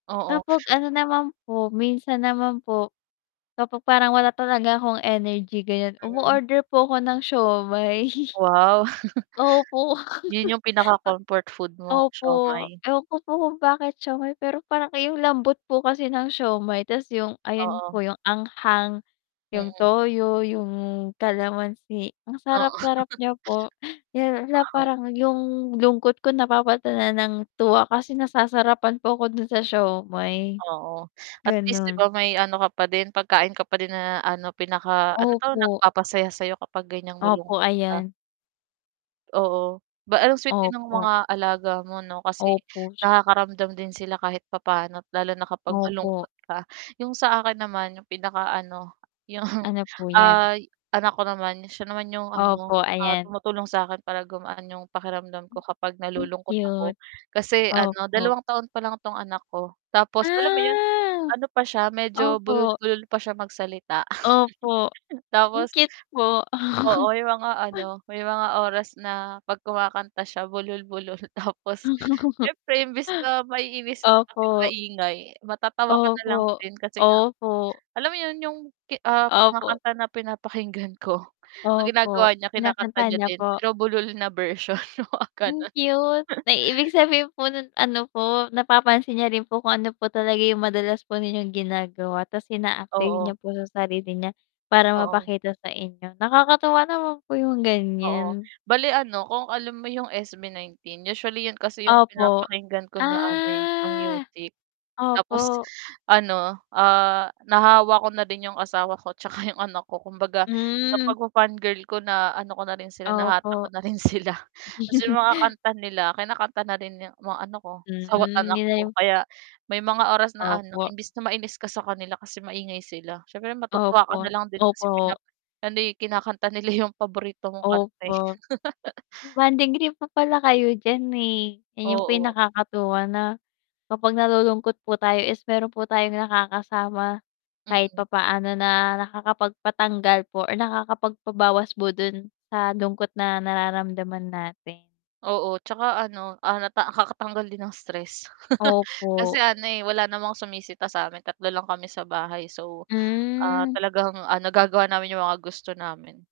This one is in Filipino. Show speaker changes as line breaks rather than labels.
Oo.
Kapag ano naman po minsan naman po, kapag parang wala talaga akong energy ganyan
Mm.
umoorder po ako ng siomai.
Wow.
Opo.
'Yon 'yong pinaka-comfort food mo
Opo,
siomai.
ewan ko po kung bakit siomai pero parang 'yong lambot po kasi ng siomai tapos 'yong ayon
Oo.
po 'yong anghang, 'yong
Mm.
toyo, 'yong kalamansi ang sarap
Oo.
sarap niya po.
[unintelligible]
Parang 'yong lungkot ko napapalitan na ng tuwa kasi nasasarapan po ko do'n sa siomai.
Oo, atleast 'di
Gano'n.
ba may ano ka pa din pagkain ka pa din na ano pinaka ano 'to,
Opo.
nagpapasaya sa'yo kapag ganyang
Opo,
malungkot ka.
ayan.
Oo ba sweet din ng
Opo.
mga alaga mo 'no kasi
Opo.
nakakaramdam din sila kahit papaano lalo't na kapag
Opo.
malungkot ka, 'yong sa akin naman 'yong pinakaano 'yong,
Ano po yan?
ah, anak ko naman siya naman 'yong ano,
Opo,
ah,
ayan.
tumutulong sa akin para gumaan 'yong pakiramdam ko kapag nalulungkot
Cute.
ako kasi ano
Opo.
dalawang taon pa lang itong anak ko, tapos alam mo 'yon
Ah,
ano pa siya medyo
opo.
bulol-bulol pa siya magsalita
Opo, ang
tapos
cute po.
Oo 'yong mga ano may mga oras na 'pag kumakanta siya bulol-bulol tapos siyempre imbis na maiinis ka kasi
Opo.
maingay matatawa ka na lang
Opo,
din kasi nga,
opo.
alam mo 'yon 'yong, ah, mga
Opo.
kanta na pinapakinggan ko ang
Opo,
ginagawa niya kinakanta
kinakanta
niya
niya
din
po.
pero bulol na version, oo
Ang
gano'n.
cute, may ibig sabihin po no'n ano po napapansin niya rin po kung ano po talaga 'yong madalas po ninyong ginagawa tas ina-apply niya
Oo.
po sa sarili niya, para
Oo.
mapakita sa inyo nakakatuwa naman po 'yong
Oo,
ganyan.
bali ano kung alam mo 'yong SB19 usually 'yon kasi 'yong
Opo,
pinapakinggan ko na ano, eh, na
ah,
music. Tapos
Opo.
ano, ah, nahawa ko na rin 'yong asawa ko tsaka 'yong anak ko kumbaga sa
Hmm.
pagfa fangirl ko na ano ko na rin sila nahatak ko
Opo.
na rin sila, tapos 'yong mga kanta nila kinakanta na rin ng mga ano ko,
Mm,
asawa't anak
hindi na
ko
'yong
kaya may mga oras na ano
Opo.
imbis na mainis ka sa kanila kasi maingay sila siyempre matutuwa ka
Opo,
nalang din kasi
opo.
ano, eh, kinakanta nila 'yong paborito kong kanta eh.
Opo. Bonding trip pa pala kayo diyan, eh, 'yon pa 'yong
Oo.
nakakatuwa na kapag nalulungkot po tayo is meron po tayong nakakasama, kahit
Mm.
papaano na nakakapagpatanggal po or nakakapagpabawas po do'n sa lungkot na nararamdaman natin.
Oo, tsaka ano, ah, na nakakatanggal din ng stress, kasi
Opo.
ano, eh, wala namang sumisita sa amin, 3 lang kami sa bahay, so, ah,
Hmm.
talagang nagagawa namin 'yong mga gusto namin.